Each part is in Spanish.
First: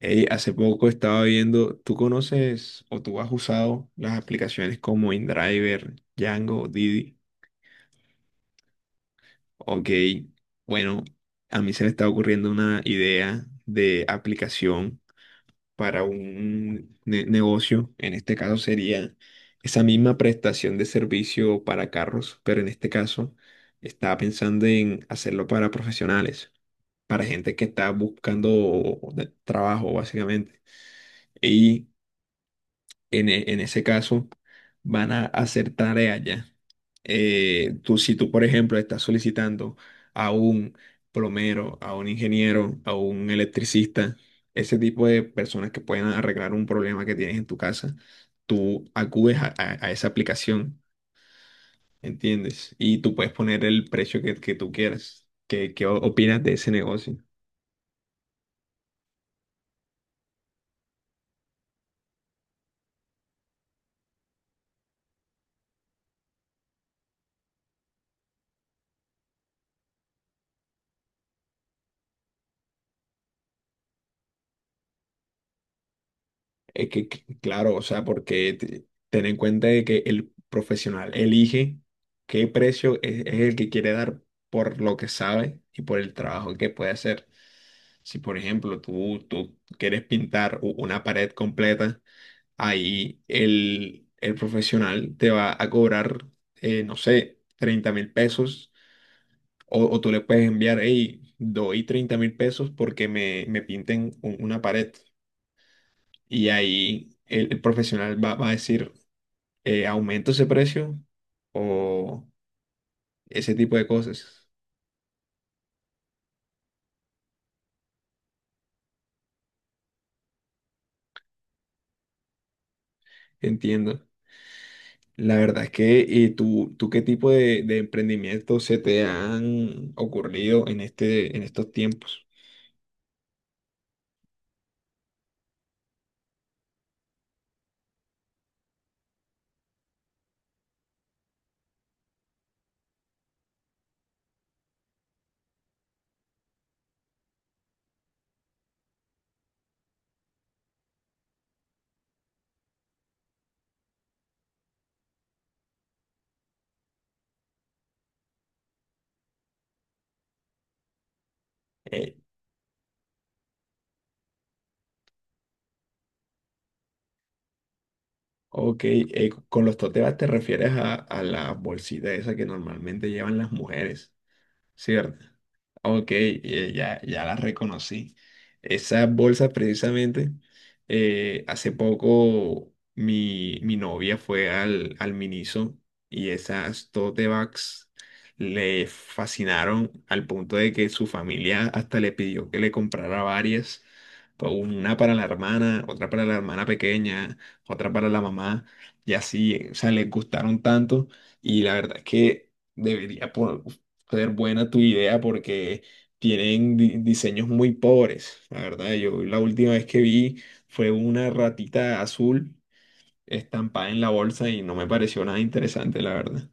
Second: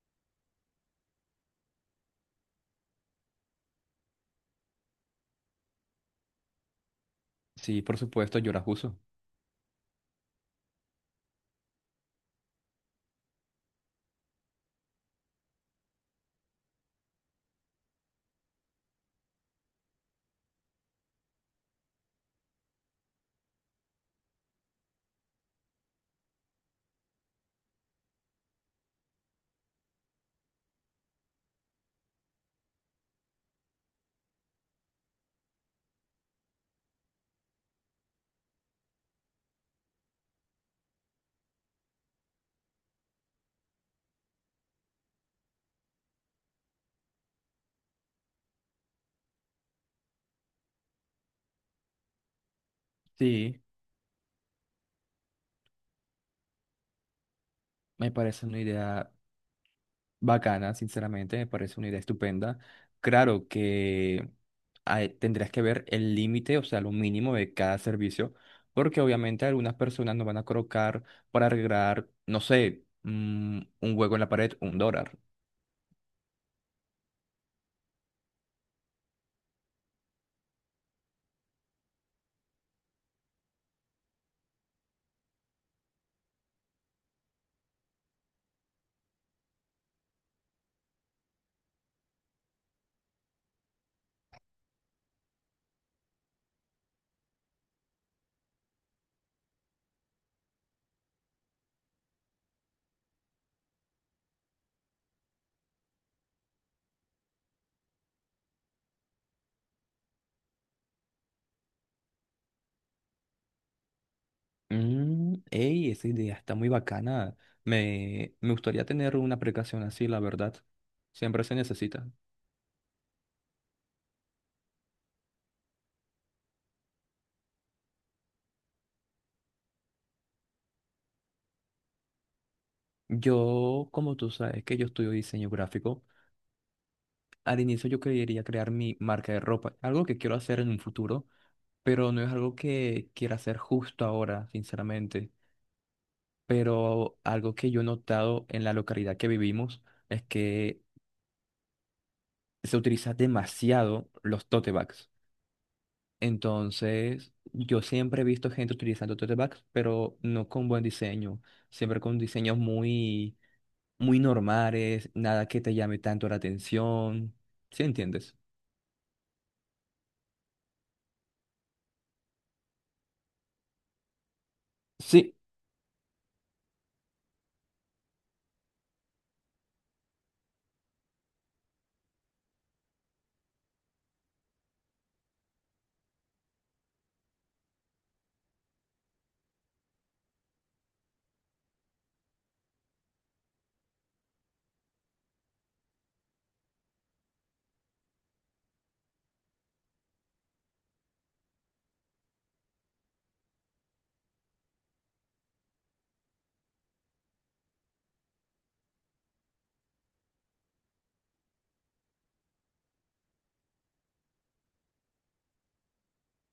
Ey, hace poco estaba viendo, ¿tú conoces o tú has usado las aplicaciones como InDriver, Django, Didi? Sí, por supuesto, yo las uso. Ok, bueno, a mí se me está ocurriendo una idea de aplicación para un negocio. En este caso sería esa misma prestación de servicio para carros, pero en este caso estaba pensando en hacerlo para profesionales, para gente que está buscando trabajo básicamente. Y en ese caso van a hacer tareas ya. Si tú, por ejemplo, estás solicitando a un plomero, a un ingeniero, a un electricista, ese tipo de personas que pueden arreglar un problema que tienes en tu casa, tú acudes a esa aplicación, ¿entiendes? Y tú puedes Sí, poner el precio que tú quieras. ¿Qué opinas de ese negocio? me parece una idea bacana, sinceramente, me parece una idea estupenda. Claro que tendrías que ver el límite, o sea, lo mínimo de cada servicio, porque obviamente algunas personas no van a colocar para arreglar, no sé, un hueco en la pared, un dólar. Claro, o sea, porque ten en cuenta de que el profesional elige qué precio es el que quiere dar por lo que sabe y por el trabajo que puede hacer. Si, por ejemplo, tú quieres pintar una pared completa, ahí el profesional te va a cobrar, no sé, 30.000 pesos. O tú le puedes enviar, hey, doy 30.000 pesos porque me pinten una pared. Y ahí el profesional va a decir, aumento ese precio o ese tipo de cosas. Mm, ey, esa idea está muy bacana. Me gustaría tener una aplicación así, la verdad. Siempre se necesita. Entiendo. La verdad es que, ¿y tú qué tipo de emprendimientos se te han ocurrido en en estos tiempos? Yo, como tú sabes que yo estudio diseño gráfico, al inicio yo quería crear mi marca de ropa, algo que quiero hacer en un futuro, pero no es algo que quiera hacer justo ahora, sinceramente. Pero algo que yo he notado en la localidad que vivimos es que se utiliza demasiado los tote bags. Entonces, yo siempre he visto gente utilizando tote bags, pero no con buen diseño, siempre Eh, con diseños muy normales, nada que te llame tanto la atención. ¿Sí entiendes? ok, con los tote bags te refieres a- a la bolsita esa que normalmente llevan las mujeres, ¿cierto? Sí. Ok, ya las reconocí. Esas bolsas precisamente, hace poco mi novia fue al Miniso y esas tote bags le fascinaron al punto de que su familia hasta le pidió que le comprara varias, una para la hermana, otra para la hermana pequeña, otra para la mamá y así, o sea, les gustaron tanto y la verdad es que debería ser buena tu idea porque tienen diseños muy pobres. La verdad, yo la última vez que vi fue una ratita azul estampada en la bolsa y no me pareció nada interesante, la verdad.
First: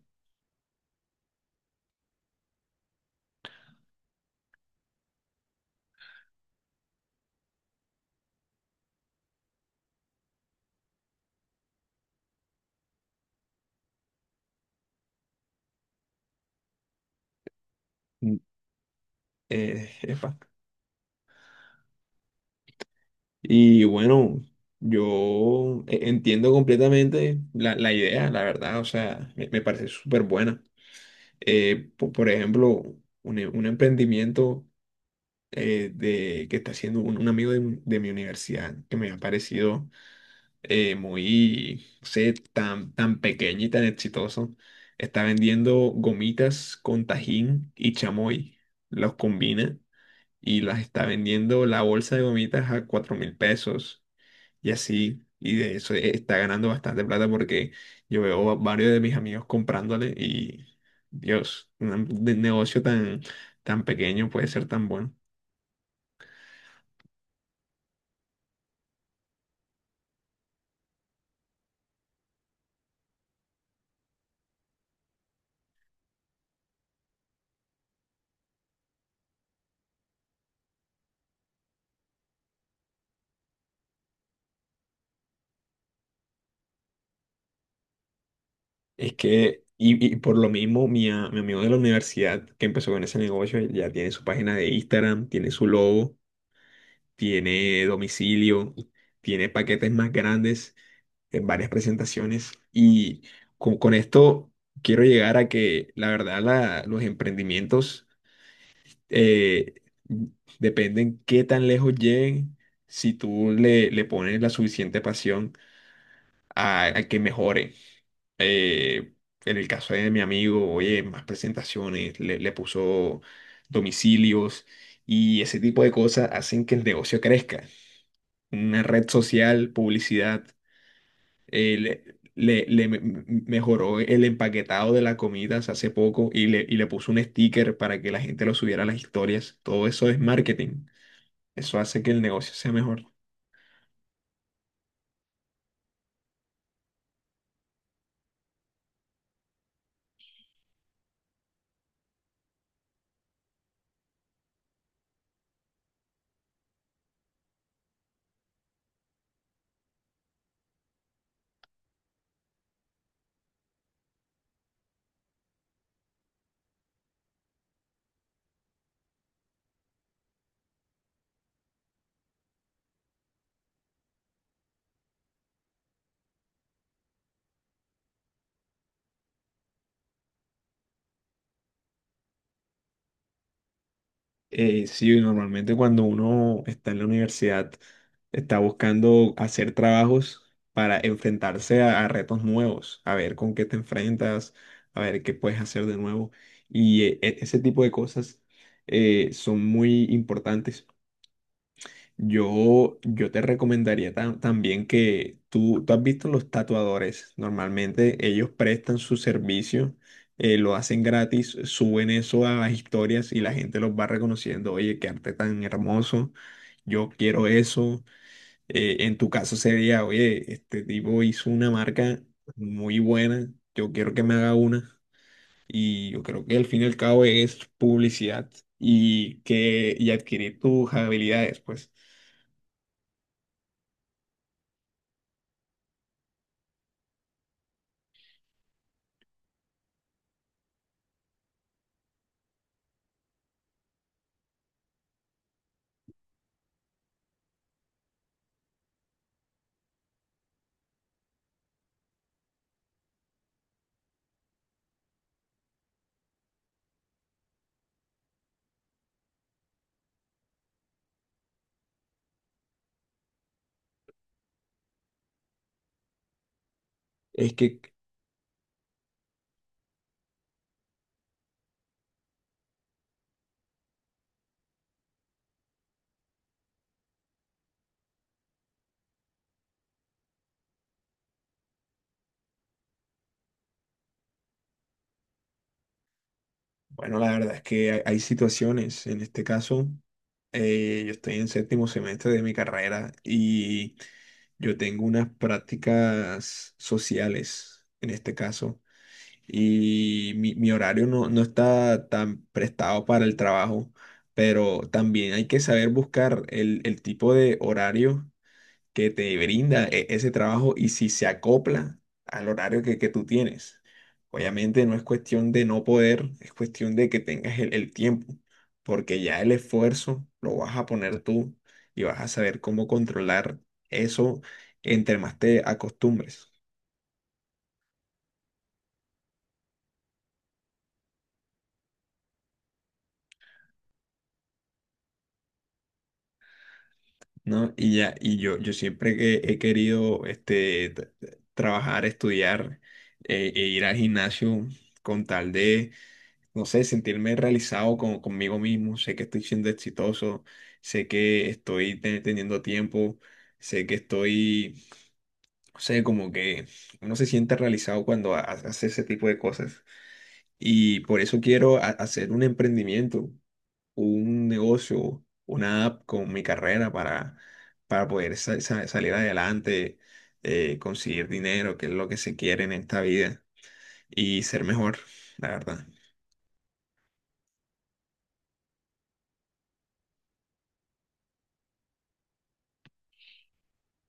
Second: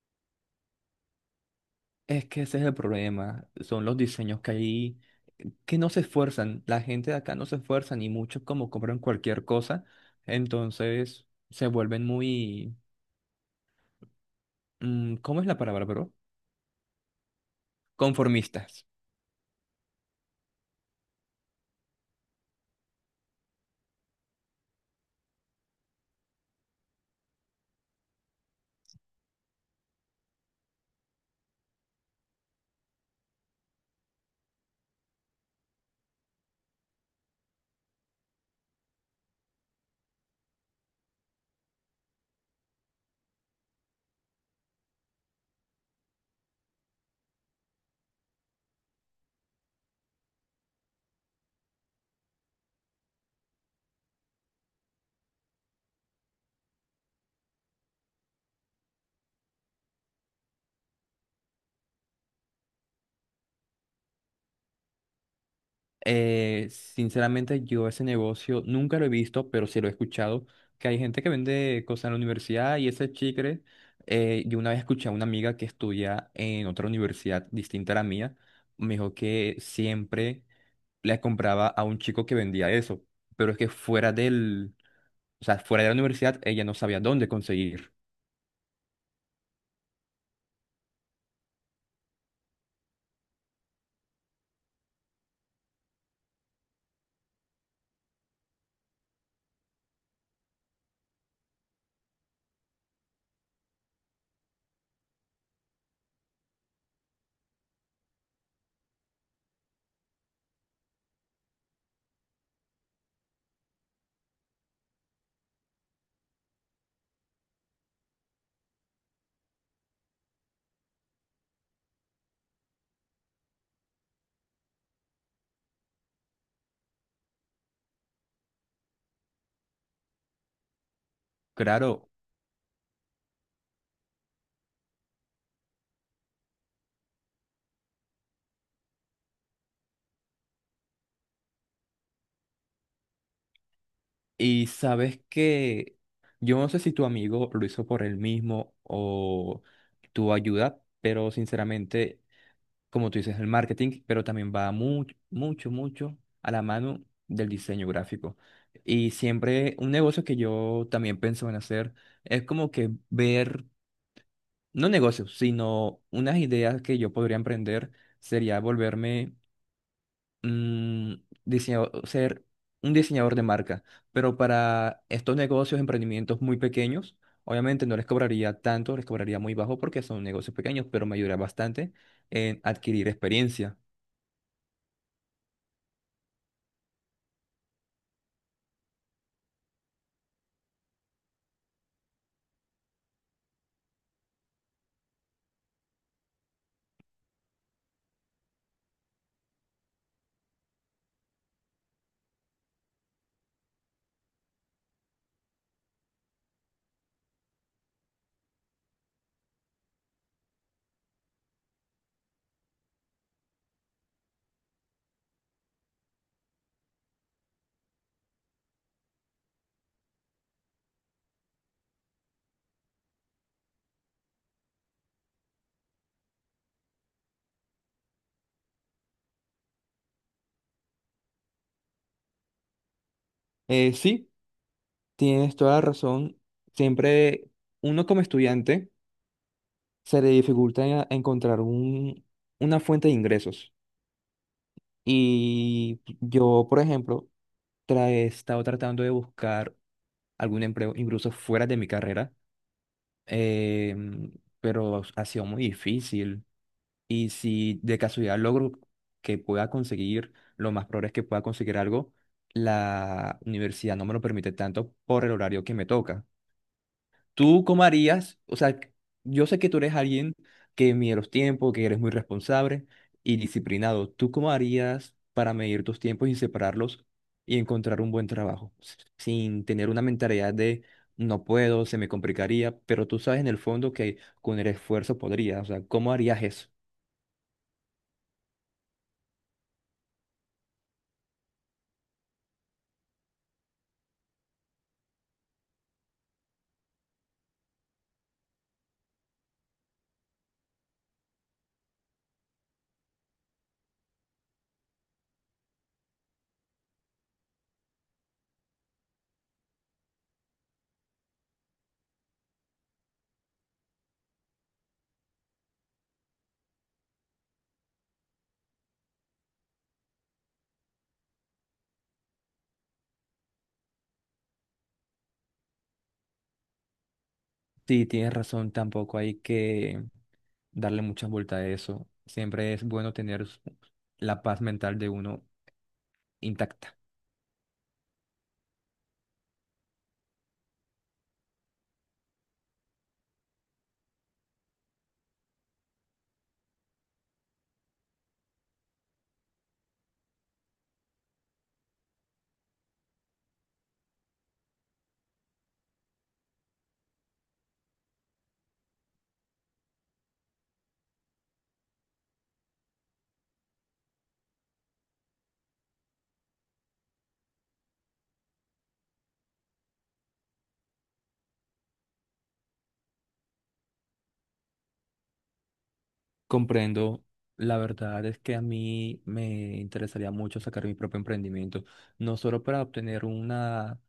Es que ese es el problema, son los diseños que hay que no se esfuerzan, la gente de acá no se esfuerzan ni mucho como compran cualquier cosa, entonces se vuelven muy, ¿cómo es la palabra, bro? Mm. Conformistas. Epa. Y bueno, yo entiendo completamente la idea, la verdad, o sea, me parece súper buena. Por ejemplo, un emprendimiento que está haciendo un amigo de mi universidad que me ha parecido muy, no sé, tan pequeño y tan exitoso, está vendiendo gomitas con tajín y chamoy. Los combina y las está vendiendo la bolsa de gomitas a 4.000 pesos y así. Y de eso está ganando bastante plata porque yo veo a varios de mis amigos comprándole y, Dios, un negocio tan, tan pequeño puede ser tan bueno. Sinceramente, yo ese negocio nunca lo he visto, pero sí lo he escuchado, que hay gente que vende cosas en la universidad y ese chicle, yo una vez escuché a una amiga que estudia en otra universidad distinta a la mía, me dijo que siempre le compraba a un chico que vendía eso, pero es que fuera del, o sea, fuera de la universidad ella no sabía dónde conseguir. Es que, y por lo mismo, mi amigo de la universidad que empezó con ese negocio ya tiene su página de Instagram, tiene su logo, tiene domicilio, tiene paquetes más grandes en varias presentaciones. Y con esto quiero llegar a que, la verdad, los emprendimientos eh, dependen qué tan lejos lleguen si tú le pones la suficiente pasión a que mejore. Eh, en el caso de mi amigo, oye, más presentaciones, le puso domicilios y ese tipo de cosas hacen que el negocio crezca. Una red social, publicidad, Claro. Mejoró el empaquetado de las comidas hace poco y le puso un sticker para que la gente lo subiera a las historias. Todo eso es marketing. Eso hace que el negocio sea mejor. Y sabes que yo no sé si tu amigo lo hizo por él mismo o tu ayuda, pero sinceramente, como tú dices, el marketing, pero también va mucho, mucho, mucho a la mano del diseño gráfico. Y siempre un negocio que yo también pienso en hacer es como que ver, no negocios, sino unas ideas que yo podría emprender, sería volverme, mm, ser un diseñador de marca, pero para estos negocios, emprendimientos muy pequeños, obviamente no les cobraría tanto, les cobraría muy bajo porque son negocios pequeños, pero me ayudaría bastante en adquirir experiencia. Sí, normalmente cuando uno está en la universidad está buscando hacer trabajos para enfrentarse a retos nuevos, a ver con qué te enfrentas, a ver qué puedes hacer de nuevo. Y ese tipo de cosas son muy importantes. Yo te recomendaría también que tú has visto los tatuadores. Normalmente ellos prestan su servicio, lo hacen gratis, suben eso a las historias y la gente los va reconociendo. Oye, qué arte tan hermoso, yo quiero eso. En tu caso sería, oye, este tipo hizo una marca muy buena, yo quiero que me haga una. Y yo creo que al fin y al cabo es publicidad y adquirir tus habilidades, pues. Sí, tienes toda la razón. Siempre uno como estudiante se le encontrar un, una fuente de ingresos. Y yo, por ejemplo, he estado tratando de buscar algún empleo incluso fuera de mi carrera, eh, pero ha sido muy difícil. Y si de casualidad logro que pueda conseguir, lo más probable es que pueda conseguir algo, la universidad no me lo permite tanto por el horario que me toca. Es ¿Tú que cómo harías? O sea, yo sé que tú eres alguien que mide los tiempos, que eres muy responsable y disciplinado. ¿Tú cómo harías para medir tus tiempos y separarlos y encontrar un buen trabajo? Sin tener una mentalidad de no puedo, se me complicaría, pero tú sabes en el fondo que con el esfuerzo podrías. O sea, ¿cómo harías eso? Bueno, la verdad es que hay situaciones. En este caso, yo estoy en séptimo semestre de mi carrera y yo tengo unas prácticas sociales, en este caso, y mi horario no está tan prestado para el trabajo, pero también hay que saber buscar el tipo de horario que te brinda ese trabajo y si se acopla al horario que tú tienes. Obviamente no es cuestión de no poder, es cuestión de que tengas el tiempo, porque ya el esfuerzo lo vas a poner tú y vas a saber cómo controlar eso entre más te acostumbres, Sí, tienes razón, tampoco hay que darle muchas vueltas a eso. Siempre es bueno tener la paz mental de uno intacta. ¿no? Y yo siempre que he querido trabajar, estudiar e ir al gimnasio con tal de no sé, sentirme realizado con, conmigo mismo, sé que estoy siendo exitoso, sé que estoy teniendo tiempo, sé que estoy, no sé, como que uno se siente realizado cuando hace ese tipo de cosas. Y por eso quiero hacer un emprendimiento, un negocio, una app con mi carrera para poder salir adelante, conseguir dinero, que es lo que se quiere en esta vida, y ser mejor, la verdad. Comprendo. La verdad es que a mí me interesaría mucho sacar mi propio emprendimiento, no solo para obtener una,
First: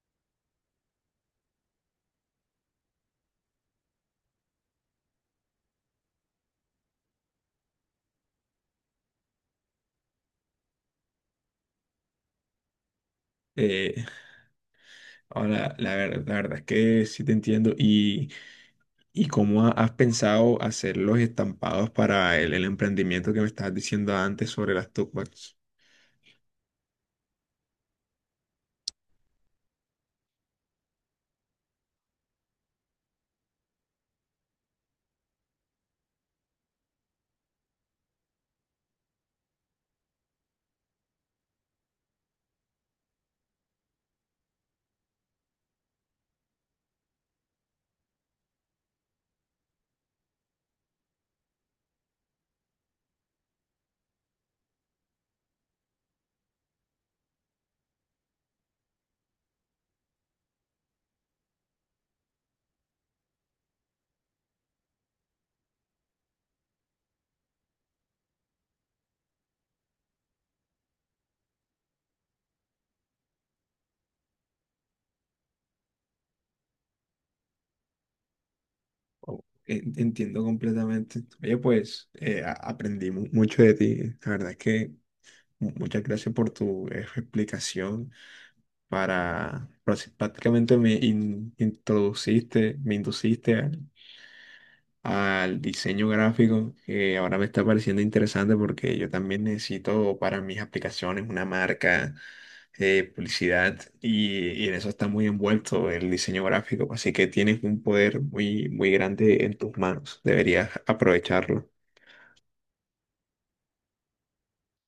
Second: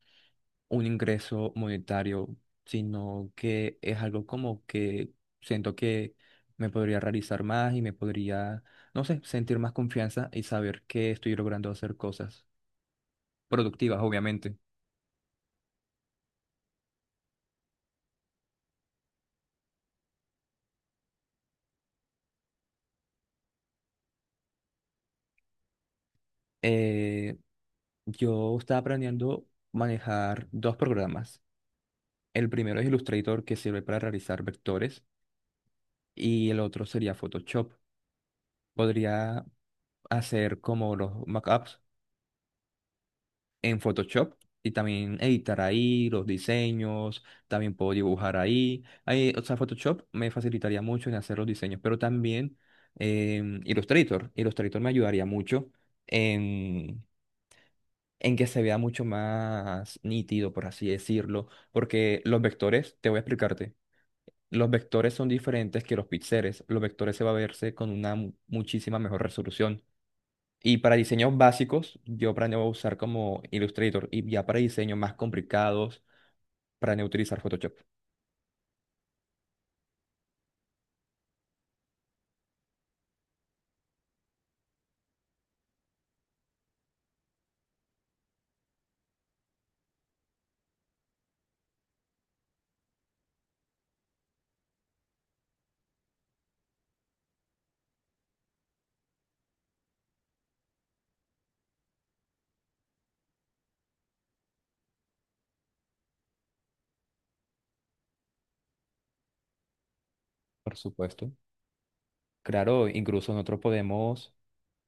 un ingreso monetario, sino que es algo como que siento que me podría realizar más y me podría, no sé, sentir más confianza y saber que estoy logrando hacer cosas productivas, Eh, obviamente. Ahora, la verdad es que sí te entiendo. Y cómo has pensado hacer los estampados para el emprendimiento que me estabas diciendo antes sobre las tote bags? Eh, yo estaba aprendiendo a manejar dos programas. El primero es Illustrator, que sirve para realizar vectores, y el otro sería Photoshop. Podría hacer como los mockups en Photoshop y también editar ahí los diseños, también puedo dibujar ahí. Ahí, o sea, Photoshop me facilitaría mucho en hacer los diseños, pero también Illustrator. Illustrator me ayudaría mucho en, en que se vea mucho más nítido, por así decirlo, porque los vectores, te voy a explicarte. Los vectores son diferentes que los píxeles. Los vectores se va a verse con una muchísima mejor resolución. Y para diseños básicos, yo planeo usar como Illustrator y ya para diseños más complicados, planeo utilizar Photoshop, Oh, entiendo completamente. Oye, pues aprendí mucho de ti. La verdad es que muchas gracias por tu explicación. Prácticamente me introduciste, me induciste al diseño gráfico, que ahora me está pareciendo interesante porque yo también necesito para mis aplicaciones una marca, publicidad, y en eso está muy envuelto el diseño gráfico, así que tienes un poder muy, muy grande en tus manos, deberías por supuesto. aprovecharlo. Claro, incluso nosotros podemos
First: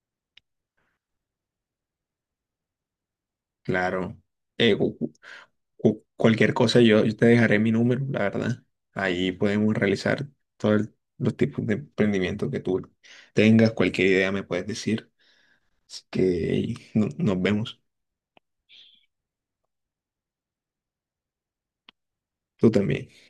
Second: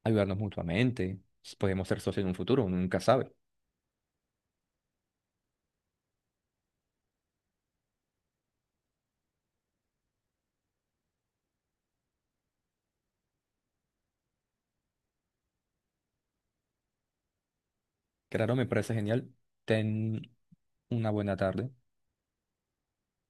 ayudarnos mutuamente, podemos ser socios en un futuro, uno nunca sabe. Claro, Eh, cu- cu- cualquier cosa yo te dejaré mi número, la verdad, ahí podemos realizar todos los tipos de emprendimiento que tú tengas, cualquier idea me puedes decir, así que hey, nos vemos. Claro, me parece genial. Ten una buena tarde. Tú también.